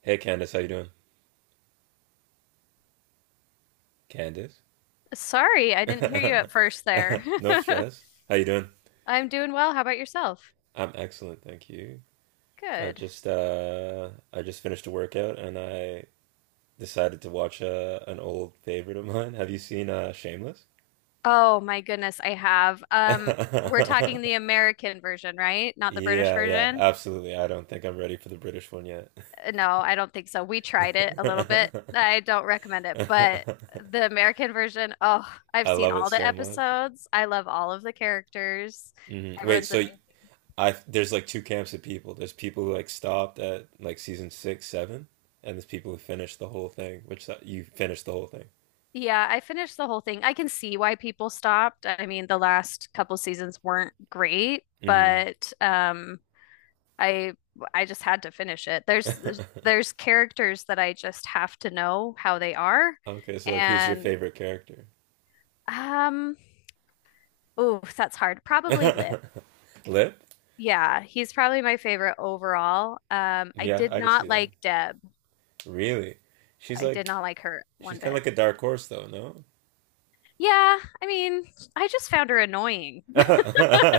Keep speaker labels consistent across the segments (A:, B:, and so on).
A: Hey Candace, how you doing? Candace?
B: Sorry, I didn't hear you at first there.
A: No stress. How you doing?
B: I'm doing well. How about yourself?
A: I'm excellent, thank you. I
B: Good.
A: just uh I just finished a workout and I decided to watch an old favorite of mine. Have you seen Shameless?
B: Oh my goodness, I have. We're talking the American version, right? Not the British
A: Yeah, yeah,
B: version.
A: absolutely. I don't think I'm ready for the British one yet.
B: No, I don't think so. We tried it a little bit. I don't recommend it, but the American version, oh, I've
A: I
B: seen
A: love it
B: all the
A: so much.
B: episodes. I love all of the characters.
A: Hmm. Wait,
B: Everyone's
A: so
B: amazing.
A: I there's like two camps of people. There's people who like stopped at like season six, seven, and there's people who finished the whole thing. Which you finished the whole
B: Yeah, I finished the whole thing. I can see why people stopped. I mean, the last couple seasons weren't great,
A: thing.
B: but I I just had to finish it. There's
A: Mm-hmm.
B: there's characters that I just have to know how they are,
A: Okay, so like, who's your
B: and
A: favorite character?
B: um, oh, that's hard. Probably Lip.
A: Lip?
B: Yeah, he's probably my favorite overall. I
A: Yeah,
B: did
A: I could see
B: not
A: that.
B: like Deb.
A: Really? She's
B: I did not
A: like
B: like her
A: she's
B: one
A: kind of
B: bit.
A: like a dark horse, though. No?
B: Yeah, I mean, I just found her annoying.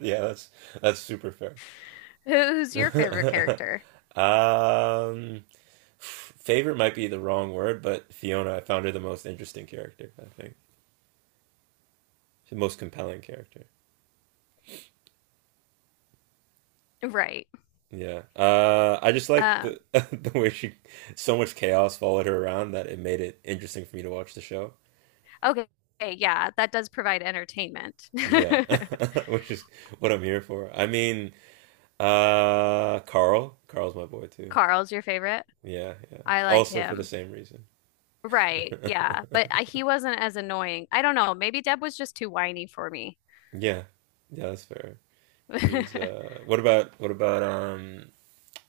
A: Yeah, that's super fair.
B: Who's your favorite character?
A: um, Favorite might be the wrong word, but Fiona, I found her the most interesting character, I think. The most compelling character.
B: Right.
A: Yeah, I just like
B: Um,
A: the the way she so much chaos followed her around that it made it interesting for me to watch the show.
B: okay. Yeah, that does provide entertainment.
A: Yeah, which is what I'm here for. I mean, Carl, Carl's my boy too.
B: Carl's your favorite.
A: Yeah, yeah.
B: I like
A: Also for the
B: him.
A: same reason.
B: Right. Yeah. But I, he wasn't as annoying. I don't know. Maybe Deb was just too whiny for me.
A: Yeah, yeah, that's fair. She's what about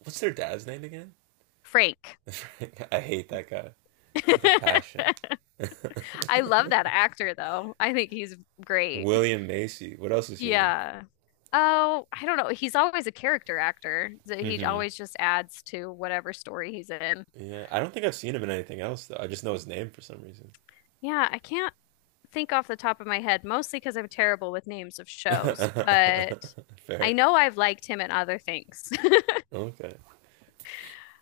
A: what's their dad's name again?
B: Frank.
A: I hate that guy with a passion.
B: I love that actor, though. I think he's great.
A: William Macy. What else is he in?
B: Yeah. Oh, I don't know. He's always a character actor. So he
A: Hmm.
B: always just adds to whatever story he's in.
A: Yeah, I don't think I've seen him in anything else though. I just know his name for some reason.
B: Yeah, I can't think off the top of my head, mostly because I'm terrible with names of shows, but I
A: Fair.
B: know I've liked him in other things.
A: Okay.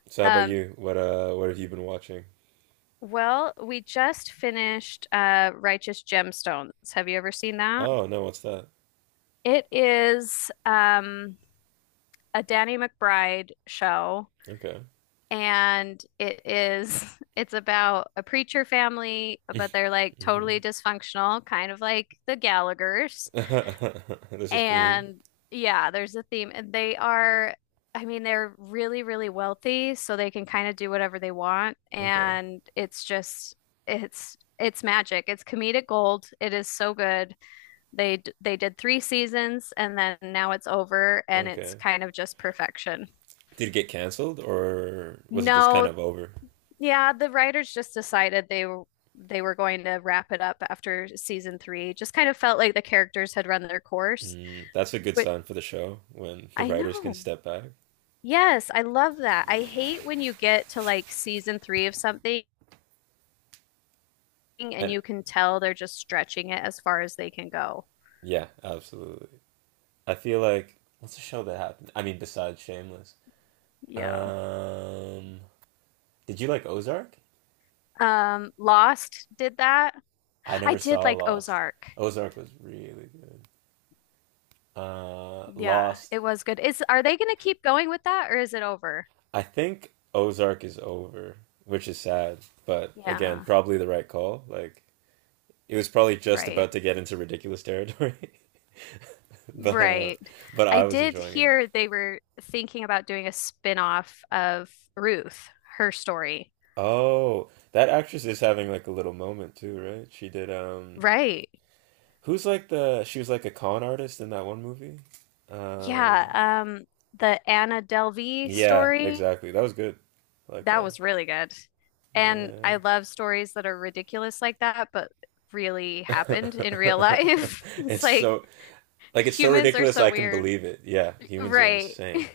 A: So how about
B: Um,
A: you? What have you been watching?
B: well, we just finished Righteous Gemstones. Have you ever seen that?
A: Oh no, what's that?
B: It is a Danny McBride show,
A: Okay.
B: and it is it's about a preacher family, but they're like totally
A: Hmm.
B: dysfunctional, kind of like the Gallaghers.
A: There's a theme.
B: And yeah, there's a theme. And they are, I mean, they're really, really wealthy, so they can kind of do whatever they want.
A: Okay.
B: And it's just, it's magic. It's comedic gold. It is so good. They they did three seasons and then now it's over and it's
A: Okay.
B: kind of just perfection.
A: Did it get canceled or was it just kind
B: No,
A: of over?
B: yeah, the writers just decided they were going to wrap it up after season three. Just kind of felt like the characters had run their course,
A: Mm, that's a good
B: but
A: sign for the show when the
B: I
A: writers can
B: know.
A: step back.
B: Yes, I love that. I hate when you get to like season three of something and
A: And
B: you can tell they're just stretching it as far as they can go.
A: yeah, absolutely. I feel like what's a show that happened? I mean, besides Shameless.
B: Yeah.
A: Um, Did you like Ozark?
B: Lost did that.
A: I
B: I
A: never
B: did
A: saw
B: like
A: Lost.
B: Ozark.
A: Ozark was really good.
B: Yeah,
A: Lost.
B: it was good. Is are they going to keep going with that or is it over?
A: I think Ozark is over, which is sad. But again,
B: Yeah,
A: probably the right call. Like it was probably just
B: right.
A: about to get into ridiculous territory, but uh,
B: Right.
A: but
B: I
A: I was
B: did
A: enjoying it.
B: hear they were thinking about doing a spin-off of Ruth, her story.
A: Oh, that actress is having like a little moment too, right? She did
B: Right.
A: who's like the she was like a con artist in that one movie. Um,
B: Yeah, the Anna Delvey
A: yeah,
B: story,
A: exactly. That was good. I like
B: that
A: that.
B: was really good. And
A: Yeah.
B: I love stories that are ridiculous like that, but really happened in real life. It's
A: it's
B: like
A: so like it's so
B: humans are
A: ridiculous
B: so
A: I can
B: weird.
A: believe it. Yeah, humans are
B: Right.
A: insane.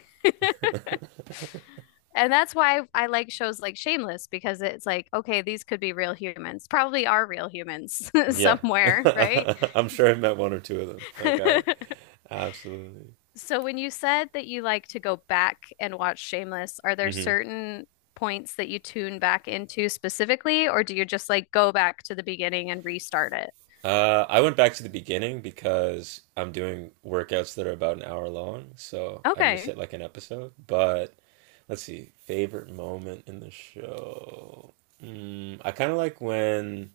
B: And that's why I like shows like Shameless because it's like, okay, these could be real humans, probably are real humans
A: Yeah.
B: somewhere, right?
A: I'm sure I've met one or two of them. Like I absolutely.
B: So when you said that you like to go back and watch Shameless, are there
A: Hmm.
B: certain points that you tune back into specifically, or do you just like go back to the beginning and restart it?
A: I went back to the beginning because I'm doing workouts that are about an hour long, so I can just
B: Okay.
A: hit like an episode. But let's see, favorite moment in the show. Mm, I kind of like when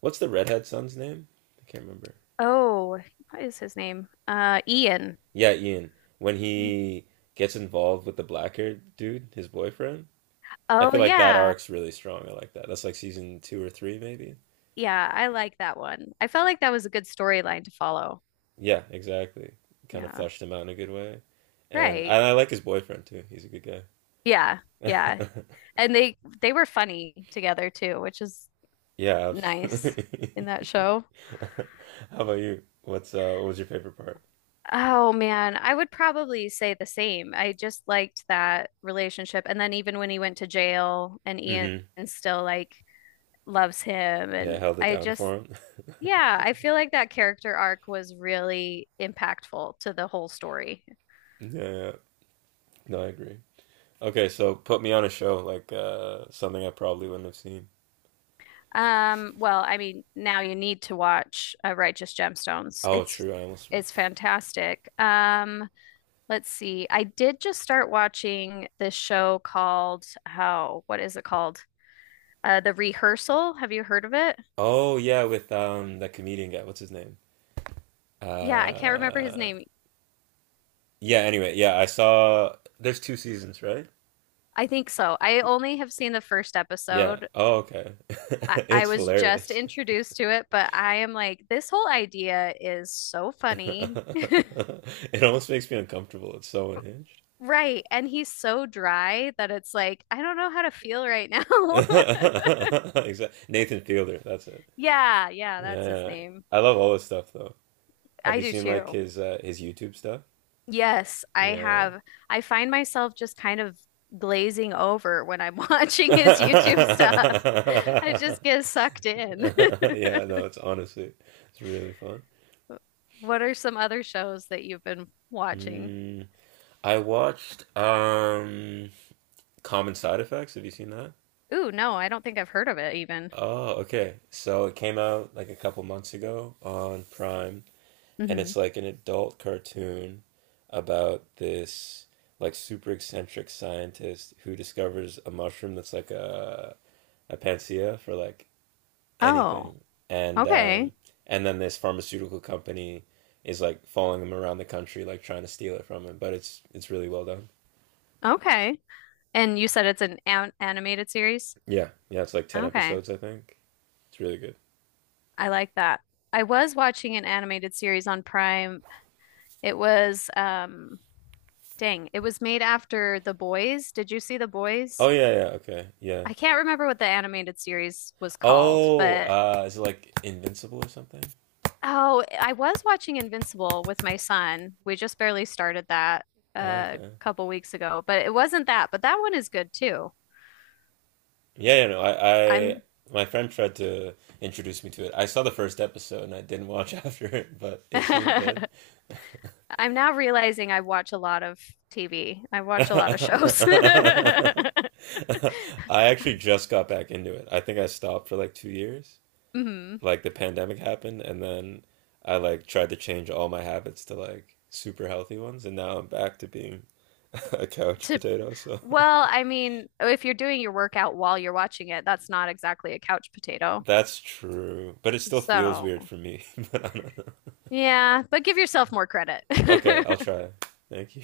A: what's the redhead son's name? I can't remember.
B: Oh, what is his name? Ian.
A: Yeah, Ian, when he gets involved with the black haired dude, his boyfriend, I
B: Oh
A: feel like that
B: yeah.
A: arc's really strong. I like that. That's like season two or three, maybe.
B: Yeah, I like that one. I felt like that was a good storyline to follow.
A: Yeah, exactly. Kind of
B: Yeah.
A: fleshed him out in a good way. And,
B: Right.
A: and I like his boyfriend too. He's a good guy.
B: Yeah. Yeah. And they were funny together too, which is
A: Yeah,
B: nice in
A: absolutely.
B: that show.
A: How about you? What's what was your favorite part?
B: Oh man, I would probably say the same. I just liked that relationship. And then even when he went to jail and Ian
A: Mm-hmm.
B: still like loves him
A: Yeah,
B: and
A: held it
B: I
A: down for
B: just
A: him.
B: Yeah, I feel like that character arc was really impactful to the whole story.
A: Yeah, yeah. No, I agree. Okay, so put me on a show like something I probably wouldn't have seen.
B: Well, I mean, now you need to watch Righteous Gemstones.
A: Oh, true. I almost.
B: It's fantastic. Let's see. I did just start watching this show called, oh, what is it called? The Rehearsal. Have you heard of it?
A: Oh yeah, with that comedian guy. What's his name?
B: Yeah, I can't remember his
A: Uh
B: name.
A: yeah, anyway, yeah, I saw there's two seasons, right?
B: I think so. I only have seen the first
A: Yeah.
B: episode.
A: Oh, okay.
B: I
A: It's
B: was just
A: hilarious.
B: introduced to it, but I am like, this whole idea is so funny.
A: It almost makes me uncomfortable. It's so unhinged.
B: Right. And he's so dry that it's like, I don't know how to feel right now.
A: Exactly. Nathan Fielder, that's it.
B: Yeah, yeah,
A: Yeah,
B: that's his
A: yeah, yeah.
B: name.
A: I love all his stuff though. Have
B: I
A: you
B: do
A: seen like
B: too.
A: his YouTube stuff?
B: Yes, I
A: Yeah.
B: have. I find myself just kind of glazing over when I'm watching his YouTube stuff. I just get sucked in.
A: Yeah, no, it's honestly it's really fun.
B: What are some other shows that you've been watching?
A: Mm. I watched Common Side Effects. Have you seen that?
B: Ooh, no, I don't think I've heard of it even.
A: Oh, okay. So it came out like a couple months ago on Prime, and
B: Hmm.
A: it's like an adult cartoon about this like super eccentric scientist who discovers a mushroom that's like a panacea for like
B: Oh,
A: anything. And um
B: okay.
A: and then this pharmaceutical company is like following him around the country like trying to steal it from him, but it's really well done.
B: Okay. And you said it's an animated series?
A: Yeah. Yeah, it's like 10
B: Okay.
A: episodes, I think. It's really good.
B: I like that. I was watching an animated series on Prime. It was dang, it was made after The Boys. Did you see The
A: Oh
B: Boys?
A: yeah, yeah, okay, yeah.
B: I can't remember what the animated series was called,
A: Oh,
B: but
A: is it like Invincible or something?
B: oh, I was watching Invincible with my son. We just barely started that
A: Oh,
B: a
A: okay.
B: couple weeks ago, but it wasn't that, but that one is good too.
A: Yeah, yeah, no,
B: I'm
A: my friend tried to introduce me to it. I saw the first episode and I didn't watch after it, but
B: I'm
A: it seemed good.
B: now realizing I watch a lot of TV. I watch a lot of shows.
A: I actually just got back into it. I think I stopped for like 2 years.
B: Mhm.
A: Like the pandemic happened, and then I like tried to change all my habits to like super healthy ones, and now I'm back to being a couch
B: To
A: potato. So
B: well, I mean, if you're doing your workout while you're watching it, that's not exactly a couch potato.
A: that's true, but it still feels
B: So,
A: weird for me. But I don't know.
B: yeah, but give yourself more credit.
A: Okay, I'll try. Thank you.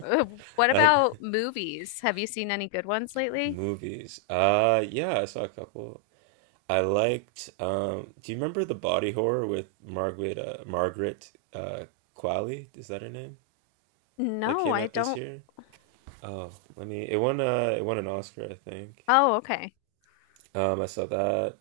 B: Uh, what
A: I,
B: about movies? Have you seen any good ones lately?
A: movies. Yeah, I saw a couple I liked. Do you remember the body horror with Margaret Qualley? Is that her name? That
B: No,
A: came
B: I
A: out this
B: don't.
A: year. Oh, let me. It won. It won an Oscar, I think.
B: Oh, okay.
A: I saw that.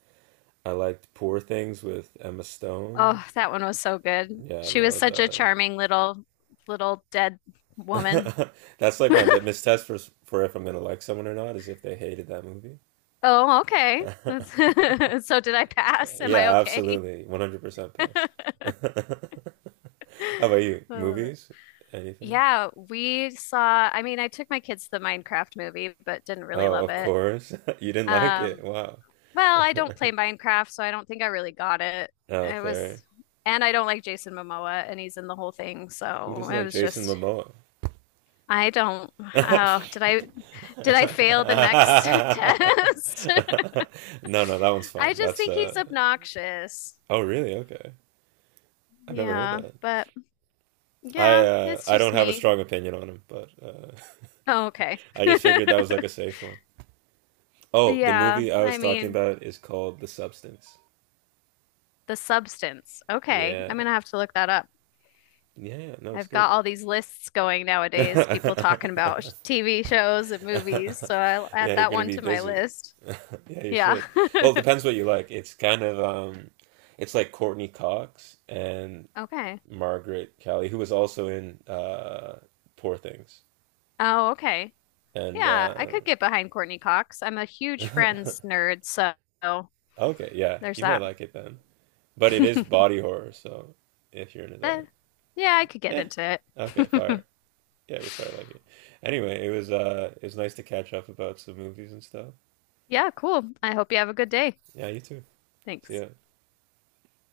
A: I liked Poor Things with Emma Stone.
B: Oh, that one was so good.
A: Yeah, I
B: She was
A: love
B: such a
A: that.
B: charming little dead woman.
A: That's like my litmus test for if I'm gonna like someone or not, is if they hated that movie.
B: Oh, okay. That's- So did I pass? Am I
A: Yeah,
B: okay?
A: absolutely. 100% passed. How
B: I
A: about you?
B: love it.
A: Movies? Anything?
B: Yeah, we saw, I mean, I took my kids to the Minecraft movie, but didn't really
A: Oh,
B: love
A: of
B: it.
A: course. You didn't like it.
B: Um,
A: Wow.
B: Well, I don't play Minecraft, so I don't think I really got it.
A: Oh,
B: It was,
A: fair.
B: and I don't like Jason Momoa, and he's in the whole thing,
A: Who
B: so
A: doesn't
B: it
A: like
B: was
A: Jason
B: just,
A: Momoa?
B: I don't.
A: No,
B: Oh, did I fail the next test?
A: no, that one's
B: I
A: fine.
B: just
A: That's
B: think he's
A: uh.
B: obnoxious.
A: Oh, really? Okay. I've never heard
B: Yeah,
A: that.
B: but
A: I
B: yeah,
A: uh
B: it's
A: I don't
B: just
A: have a
B: me.
A: strong opinion on him, but
B: Oh, okay.
A: I just figured that was like a safe one. Oh, the
B: Yeah,
A: movie I was
B: I
A: talking
B: mean,
A: about is called The Substance.
B: the substance. Okay, I'm
A: Yeah.
B: gonna have to look that up.
A: Yeah, yeah. No, it's
B: I've
A: good.
B: got all these lists going nowadays, people talking about
A: Yeah,
B: sh- TV shows and movies, so I'll add
A: you're
B: that
A: gonna
B: one
A: be
B: to my
A: busy.
B: list.
A: Yeah, you
B: Yeah.
A: should. Well, it depends what you like. It's kind of it's like Courtney Cox and
B: Okay.
A: Margaret Kelly, who was also in Poor Things.
B: Oh, okay.
A: And
B: Yeah, I could get behind Courtney Cox. I'm a huge Friends nerd, so
A: okay, yeah,
B: there's
A: you might
B: that.
A: like it then. But it is body horror, so if you're into
B: Eh,
A: that.
B: yeah, I could get
A: Yeah.
B: into
A: Okay, fire.
B: it.
A: Yeah, you probably like it. Anyway, it was nice to catch up about some movies and stuff.
B: Yeah, cool. I hope you have a good day.
A: Yeah, you too. See
B: Thanks.
A: ya.